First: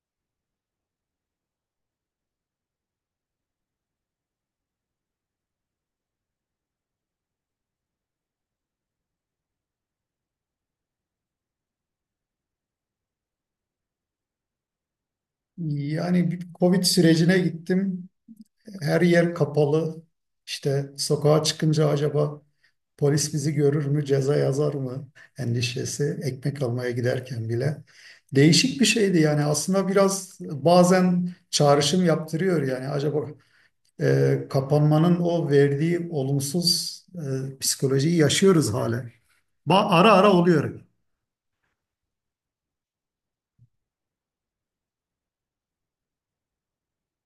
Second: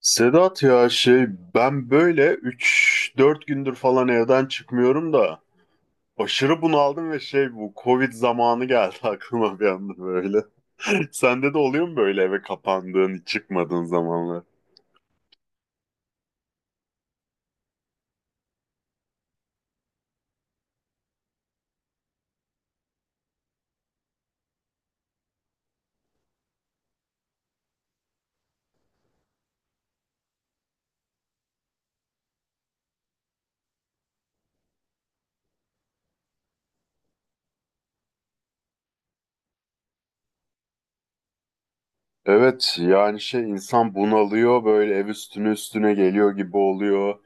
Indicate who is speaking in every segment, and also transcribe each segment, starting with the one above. Speaker 1: Sedat, ya ben böyle üç dört gündür falan evden çıkmıyorum da aşırı bunaldım ve bu Covid zamanı geldi aklıma bir anda böyle. Sende de oluyor mu böyle eve kapandığın hiç çıkmadığın zamanlar?
Speaker 2: Yani bir Covid sürecine gittim. Her yer kapalı. İşte sokağa çıkınca acaba polis bizi görür mü, ceza yazar mı endişesi. Ekmek almaya giderken bile. Değişik bir şeydi yani aslında biraz bazen çağrışım yaptırıyor yani acaba kapanmanın o verdiği olumsuz psikolojiyi yaşıyoruz hala. Ara ara oluyor.
Speaker 1: Evet, yani insan bunalıyor, böyle ev üstüne üstüne geliyor gibi oluyor.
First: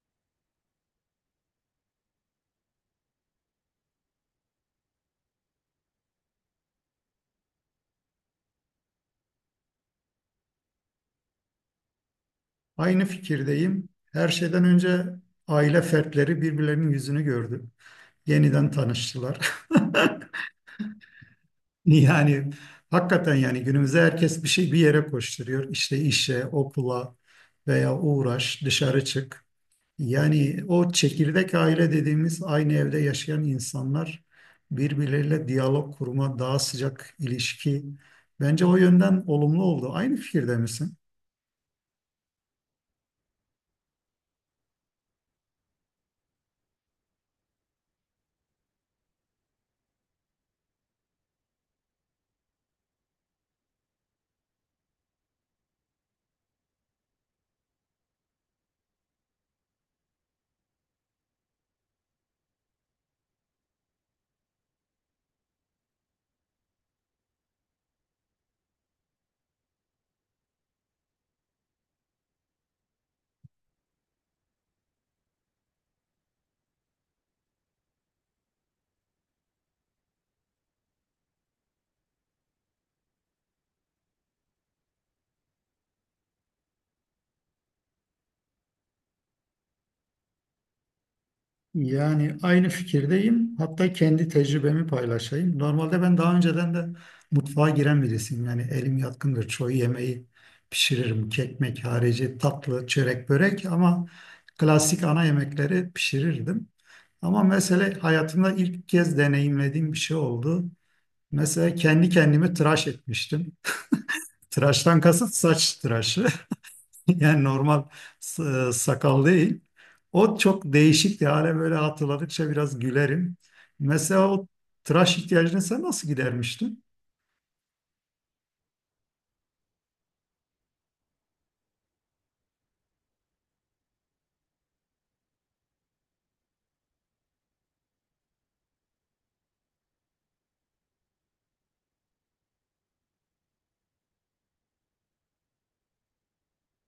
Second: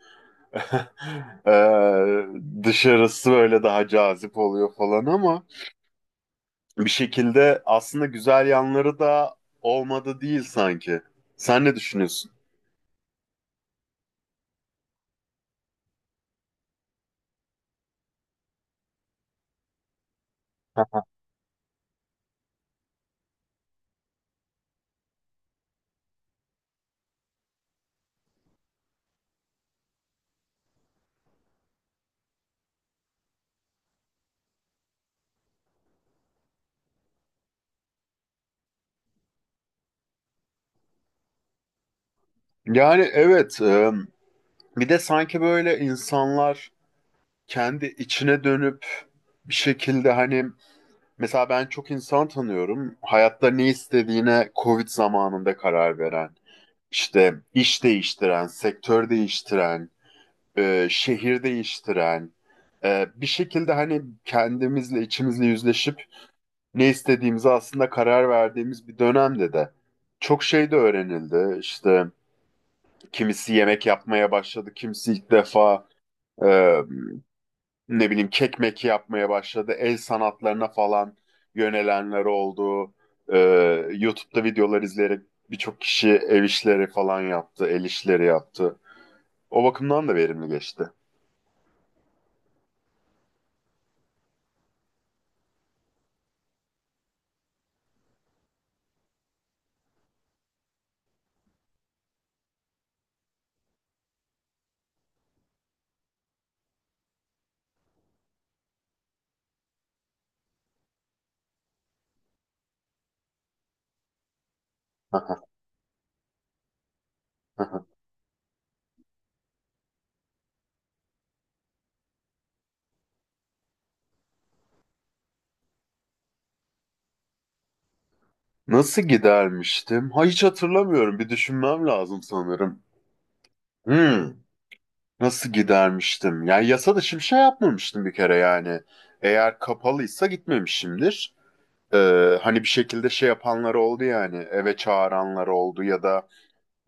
Speaker 1: Ee, dışarısı böyle daha cazip oluyor falan ama bir şekilde aslında güzel yanları da olmadı değil sanki. Sen ne düşünüyorsun?
Speaker 2: Aynı fikirdeyim. Her şeyden önce aile fertleri birbirlerinin yüzünü gördü. Yeniden tanıştılar. Yani hakikaten yani günümüzde herkes bir şey bir yere koşturuyor. İşte işe, okula veya uğraş, dışarı çık. Yani o çekirdek aile dediğimiz aynı evde yaşayan insanlar birbirleriyle diyalog kurma, daha sıcak ilişki. Bence o yönden olumlu oldu. Aynı fikirde misin?
Speaker 1: Yani evet, bir de sanki böyle insanlar kendi içine dönüp bir şekilde hani, mesela ben çok insan tanıyorum. Hayatta ne istediğine Covid zamanında karar veren, işte iş değiştiren, sektör değiştiren, şehir değiştiren, bir şekilde hani kendimizle, içimizle yüzleşip ne istediğimize aslında karar verdiğimiz bir dönemde de çok şey de öğrenildi. İşte kimisi yemek yapmaya başladı, kimisi ilk defa e, ne bileyim kek meki yapmaya başladı. El sanatlarına falan yönelenler oldu. E, YouTube'da videolar izleyerek birçok kişi ev işleri falan yaptı, el işleri yaptı. O bakımdan da verimli geçti.
Speaker 2: Yani aynı fikirdeyim. Hatta kendi tecrübemi paylaşayım. Normalde ben daha önceden de mutfağa giren birisiyim. Yani elim yatkındır. Çoğu yemeği pişiririm. Kekmek harici tatlı, çörek, börek ama klasik ana yemekleri pişirirdim. Ama mesele hayatımda ilk kez deneyimlediğim bir şey oldu. Mesela kendi kendimi tıraş etmiştim. Tıraştan kasıt saç tıraşı. Yani normal s- sakal değil. O çok değişikti. Hala böyle hatırladıkça biraz gülerim. Mesela o tıraş ihtiyacını sen nasıl gidermiştin?
Speaker 1: Nasıl gidermiştim? Ha, hiç hatırlamıyorum. Bir düşünmem lazım sanırım. Hmm. Nasıl gidermiştim? Yani yasa dışı bir şey yapmamıştım bir kere yani. Eğer kapalıysa gitmemişimdir. Hani bir şekilde şey yapanlar oldu yani. Eve çağıranlar oldu ya da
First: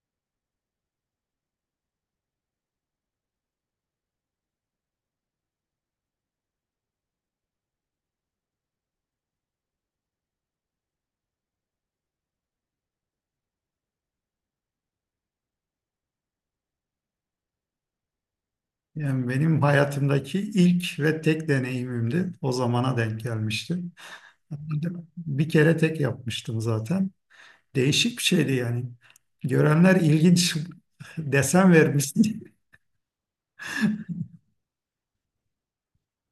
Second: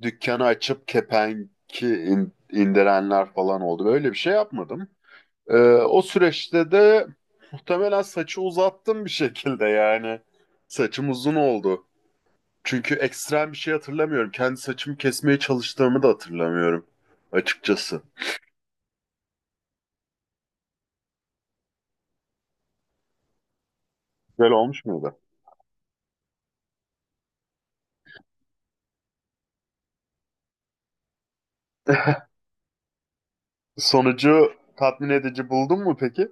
Speaker 1: dükkanı açıp kepenki indirenler falan oldu. Böyle bir şey yapmadım. Ee, o süreçte de muhtemelen saçı uzattım bir şekilde yani. Saçım uzun oldu. Çünkü ekstrem bir şey hatırlamıyorum. Kendi saçımı kesmeye çalıştığımı da hatırlamıyorum açıkçası.
Speaker 2: Yani benim hayatımdaki ilk ve tek deneyimimdi. O zamana denk gelmişti.
Speaker 1: Güzel olmuş muydu?
Speaker 2: Bir kere tek yapmıştım zaten. Değişik bir şeydi yani. Görenler ilginç desen vermişti.
Speaker 1: Sonucu tatmin edici buldun mu peki?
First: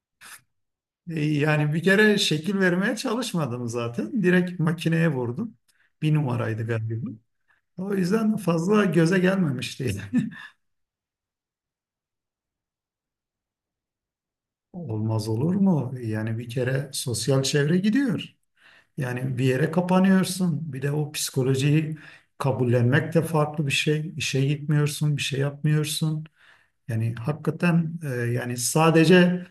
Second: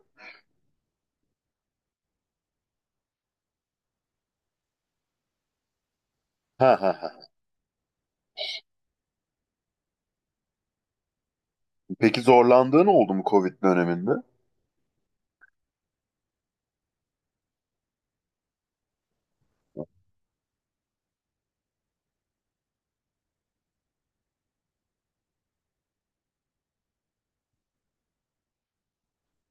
Speaker 2: Yani bir kere şekil vermeye çalışmadım zaten. Direkt makineye vurdum. Bir numaraydı
Speaker 1: Ha ha
Speaker 2: galiba.
Speaker 1: ha.
Speaker 2: O yüzden fazla göze gelmemiş değil.
Speaker 1: Peki zorlandığın oldu mu Covid döneminde?
Speaker 2: Olmaz olur mu? Yani bir kere sosyal çevre gidiyor. Yani bir yere kapanıyorsun. Bir de o psikolojiyi kabullenmek de farklı bir şey. İşe gitmiyorsun, bir şey yapmıyorsun. Yani hakikaten yani sadece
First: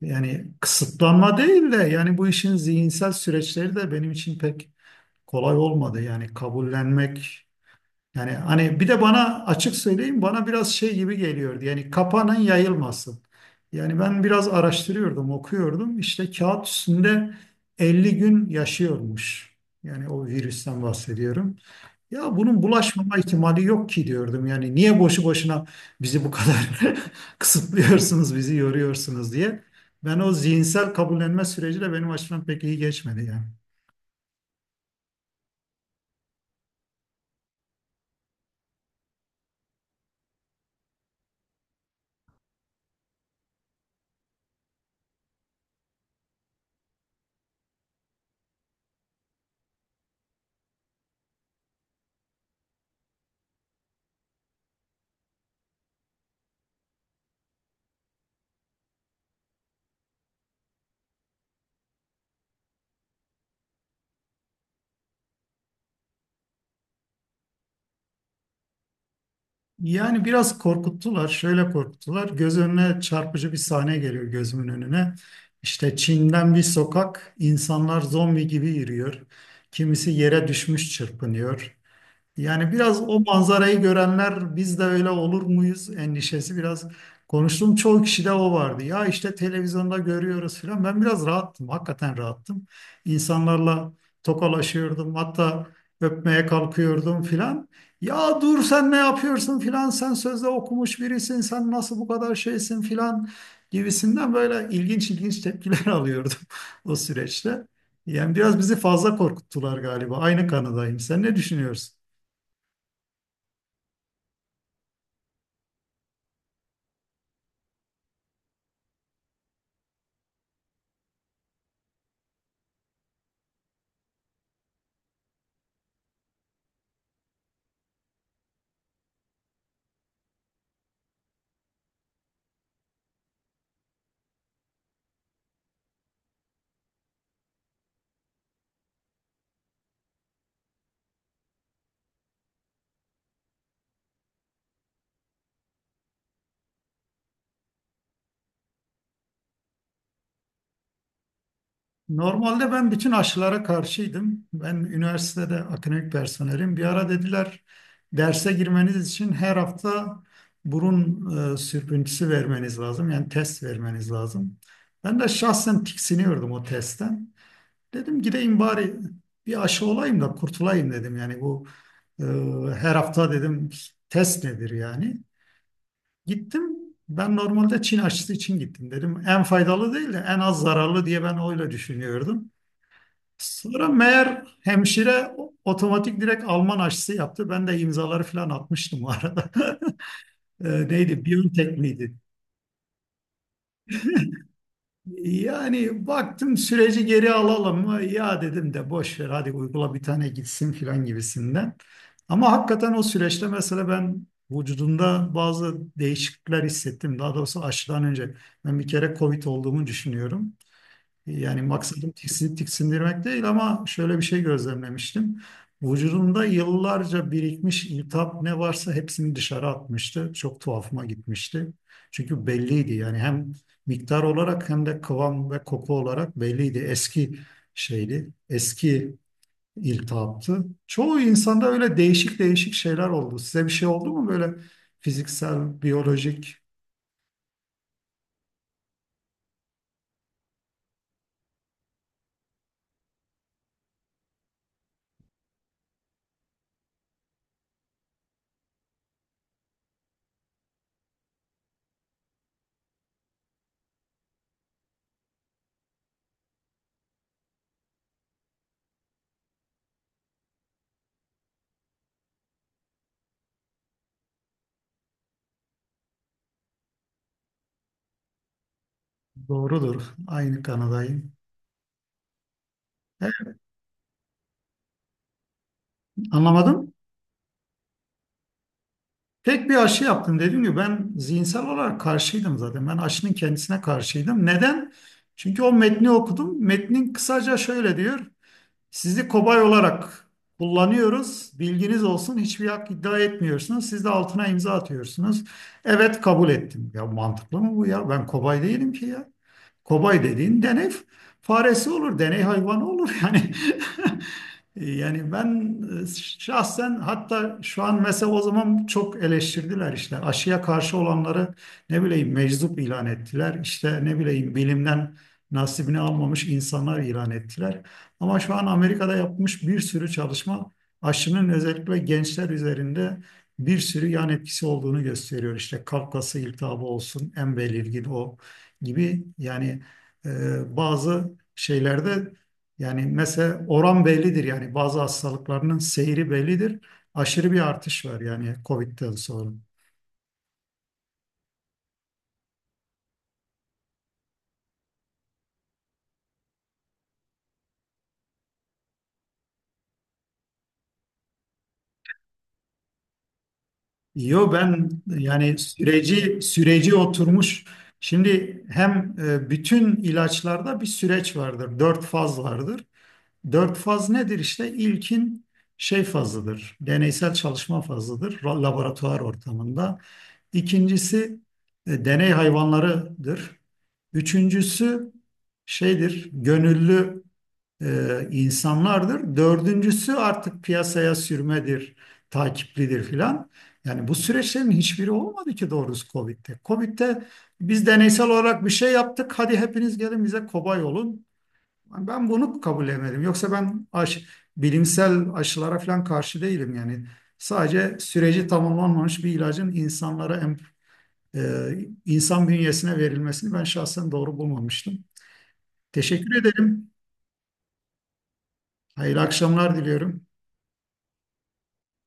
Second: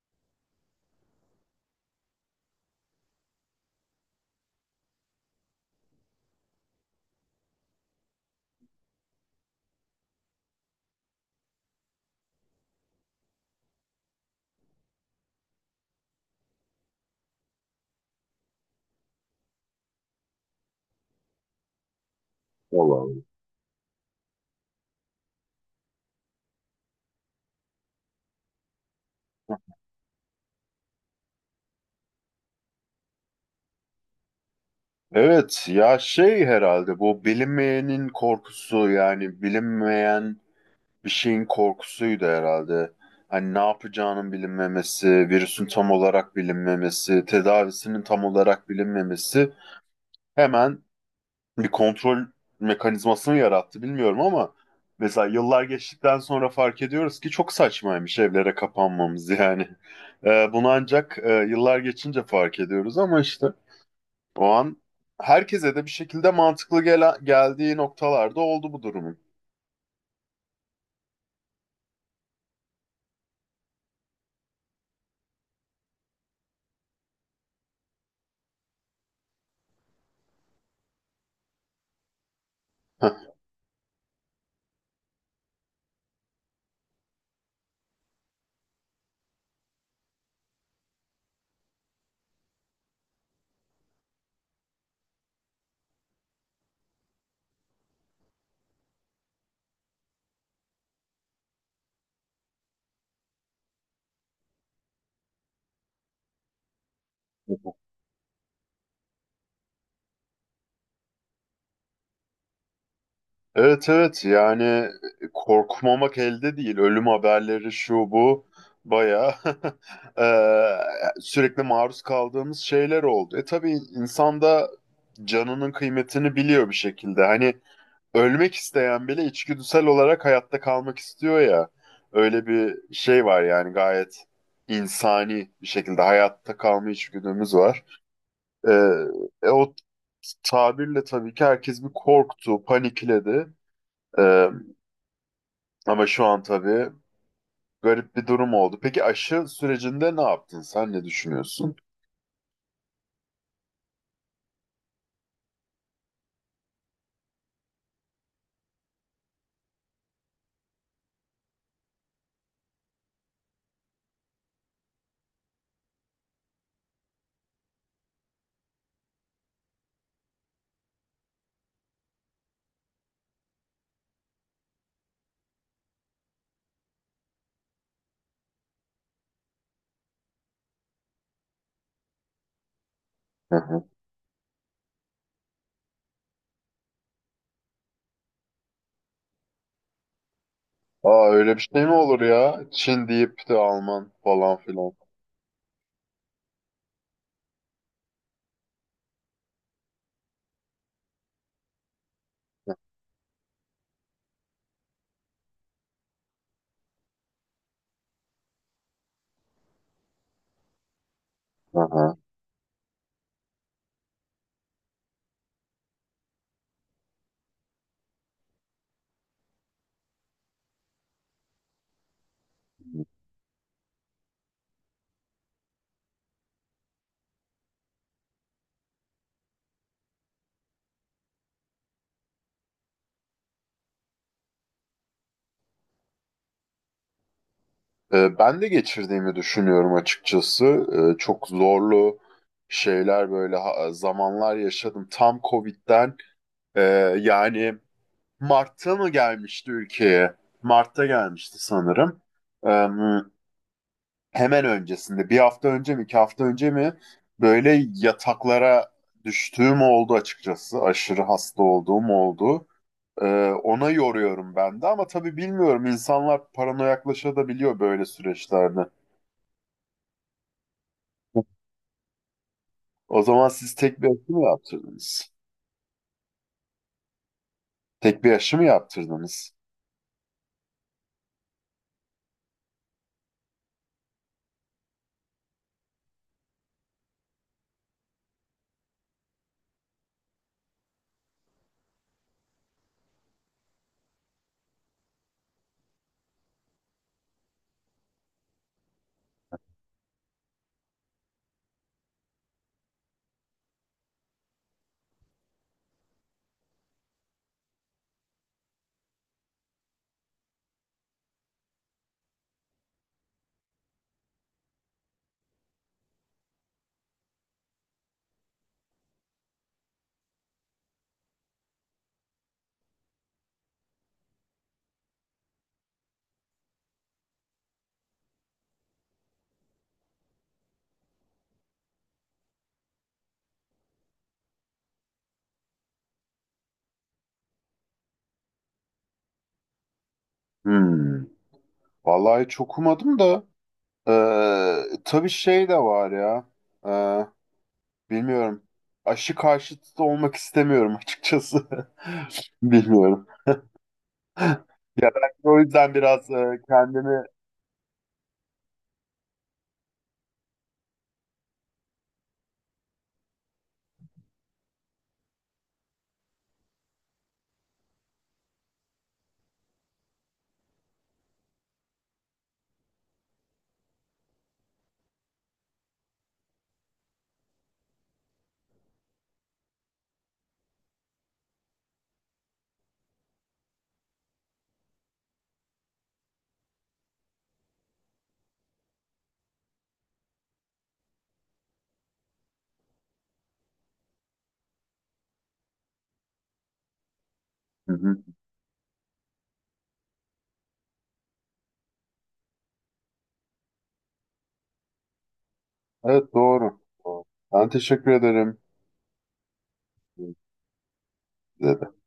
Speaker 2: yani kısıtlanma değil de yani bu işin zihinsel süreçleri de benim için pek kolay olmadı. Yani kabullenmek. Yani hani bir de bana açık söyleyeyim bana biraz şey gibi geliyordu. Yani kapanın yayılmasın. Yani ben biraz araştırıyordum, okuyordum. İşte kağıt üstünde 50 gün yaşıyormuş. Yani o virüsten bahsediyorum. Ya bunun
Speaker 1: Vallahi,
Speaker 2: bulaşmama
Speaker 1: oldu.
Speaker 2: ihtimali yok ki diyordum. Yani niye boşu boşuna bizi bu kadar kısıtlıyorsunuz, bizi yoruyorsunuz diye. Ben o zihinsel kabullenme süreci de benim açımdan pek iyi geçmedi yani.
Speaker 1: Evet, ya herhalde bu bilinmeyenin korkusu, yani bilinmeyen bir şeyin korkusuydu herhalde. Hani ne yapacağının bilinmemesi, virüsün tam olarak bilinmemesi, tedavisinin tam olarak bilinmemesi hemen bir kontrol mekanizmasını yarattı, bilmiyorum, ama mesela yıllar geçtikten sonra fark ediyoruz ki çok saçmaymış evlere kapanmamız yani. Bunu ancak yıllar geçince fark ediyoruz ama işte o an herkese de bir şekilde mantıklı geldiği noktalarda oldu bu durumun.
Speaker 2: Yani biraz korkuttular, şöyle korkuttular. Göz önüne çarpıcı bir sahne geliyor gözümün önüne. İşte Çin'den bir sokak, insanlar zombi gibi yürüyor. Kimisi yere düşmüş çırpınıyor. Yani biraz o manzarayı görenler biz de öyle olur muyuz endişesi biraz konuştum çoğu kişide o vardı. Ya işte televizyonda görüyoruz filan. Ben biraz rahattım. Hakikaten rahattım. İnsanlarla tokalaşıyordum. Hatta öpmeye kalkıyordum filan. Ya dur sen ne yapıyorsun filan. Sen sözde okumuş birisin. Sen nasıl bu kadar şeysin filan gibisinden böyle ilginç ilginç tepkiler alıyordum o süreçte. Yani biraz bizi fazla korkuttular galiba. Aynı kanıdayım. Sen ne düşünüyorsun?
Speaker 1: Evet, evet, yani korkmamak elde değil. Ölüm haberleri, şu bu, bayağı eee, sürekli maruz kaldığımız şeyler oldu. E tabii insan da canının kıymetini biliyor bir şekilde. Hani ölmek isteyen bile içgüdüsel olarak hayatta kalmak istiyor ya. Öyle bir şey var yani, gayet insani bir şekilde hayatta kalma içgüdümüz var. Eee, o tabirle tabii ki herkes bir korktu, panikledi. Ama şu an tabii garip bir durum oldu. Peki aşı sürecinde ne yaptın? Sen ne düşünüyorsun?
Speaker 2: Normalde ben bütün aşılara karşıydım. Ben üniversitede akademik personelim. Bir ara dediler derse girmeniz için her hafta burun sürtüntüsü vermeniz lazım. Yani test vermeniz lazım. Ben de şahsen tiksiniyordum o testten. Dedim gideyim bari bir aşı olayım da kurtulayım dedim. Yani bu e, her hafta dedim test nedir yani. Gittim. Ben normalde Çin aşısı için gittim dedim. En faydalı değil de en az zararlı diye ben öyle düşünüyordum.
Speaker 1: Hı hı.
Speaker 2: Sonra meğer hemşire otomatik direkt Alman aşısı yaptı. Ben de imzaları falan atmıştım o arada. Neydi?
Speaker 1: Aa, öyle bir
Speaker 2: Biontech
Speaker 1: şey mi
Speaker 2: miydi?
Speaker 1: olur ya? Çin deyip de Alman falan filan.
Speaker 2: Yani baktım süreci geri alalım mı? Ya dedim de boş ver hadi uygula bir tane gitsin falan gibisinden. Ama hakikaten o süreçte mesela ben vücudumda bazı değişiklikler hissettim. Daha doğrusu aşıdan önce ben bir kere COVID olduğumu düşünüyorum. Yani
Speaker 1: Hı
Speaker 2: maksadım
Speaker 1: hı.
Speaker 2: tiksindirmek değil ama şöyle bir şey gözlemlemiştim. Vücudumda yıllarca birikmiş iltihap ne varsa hepsini dışarı atmıştı. Çok tuhafıma gitmişti. Çünkü belliydi yani hem miktar olarak hem de kıvam ve koku olarak belliydi. Eski şeydi, eski iltihaptı. Çoğu insanda öyle değişik değişik şeyler oldu. Size bir şey oldu mu böyle fiziksel, biyolojik?
Speaker 1: Ben de geçirdiğimi düşünüyorum açıkçası. Çok zorlu zamanlar yaşadım. Tam Covid'den e, yani Mart'ta mı gelmişti ülkeye? Mart'ta gelmişti sanırım. Hemen öncesinde bir hafta önce mi iki hafta önce mi böyle yataklara düştüğüm oldu açıkçası. Aşırı hasta olduğum oldu. Ee, ona yoruyorum ben de ama tabii bilmiyorum, insanlar paranoyaklaşabiliyor böyle süreçlerde.
Speaker 2: Doğrudur. Aynı kanadayım.
Speaker 1: O zaman
Speaker 2: Evet,
Speaker 1: siz tek bir aşı mı yaptırdınız?
Speaker 2: anlamadım.
Speaker 1: Tek bir aşı mı yaptırdınız?
Speaker 2: Tek bir aşı yaptım dediğim gibi ben zihinsel olarak karşıydım zaten. Ben aşının kendisine karşıydım. Neden? Çünkü o metni okudum. Metnin kısaca şöyle diyor. Sizi kobay olarak kullanıyoruz. Bilginiz olsun. Hiçbir hak iddia etmiyorsunuz. Siz de altına imza atıyorsunuz. Evet kabul ettim. Ya mantıklı mı bu ya? Ben kobay değilim ki ya. Kobay dediğin deney faresi olur, deney hayvanı olur yani. Yani ben e, şahsen hatta şu an mesela o zaman çok eleştirdiler işte aşıya karşı olanları ne bileyim meczup ilan ettiler. İşte ne bileyim bilimden nasibini almamış insanlar ilan ettiler. Ama şu an Amerika'da yapmış bir sürü çalışma aşının özellikle gençler üzerinde bir sürü yan etkisi olduğunu gösteriyor. İşte kalp kası iltihabı olsun, en belirgin o gibi yani bazı şeylerde yani mesela oran bellidir yani bazı hastalıklarının seyri bellidir. Aşırı bir artış var yani COVID'den sonra.
Speaker 1: Hmm. Vallahi çok umadım da tabii şey de var ya. Ee, bilmiyorum. Aşı karşıtı da olmak istemiyorum açıkçası. Bilmiyorum.
Speaker 2: Yo ben
Speaker 1: Ya ben
Speaker 2: yani
Speaker 1: o yüzden biraz
Speaker 2: süreci süreci
Speaker 1: kendimi...
Speaker 2: oturmuş. Şimdi hem bütün ilaçlarda bir süreç vardır. Dört faz vardır. Dört faz nedir işte? İlkin şey fazıdır. Deneysel çalışma fazıdır. Laboratuvar ortamında. İkincisi deney hayvanlarıdır. Üçüncüsü şeydir. Gönüllü insanlardır. Dördüncüsü artık piyasaya sürmedir, takiplidir filan. Yani bu süreçlerin hiçbiri olmadı ki doğrusu Covid'de. Covid'de biz deneysel olarak bir şey yaptık. Hadi hepiniz gelin bize kobay olun. Ben bunu kabul edemedim. Yoksa ben bilimsel aşılara falan karşı değilim yani.
Speaker 1: Hı
Speaker 2: Sadece
Speaker 1: hı.
Speaker 2: süreci tamamlanmamış bir ilacın insanlara e, insan bünyesine verilmesini ben şahsen doğru bulmamıştım.
Speaker 1: Evet,
Speaker 2: Teşekkür
Speaker 1: doğru.
Speaker 2: ederim.
Speaker 1: Doğru. Ben teşekkür ederim.
Speaker 2: Hayırlı akşamlar diliyorum.
Speaker 1: Size de.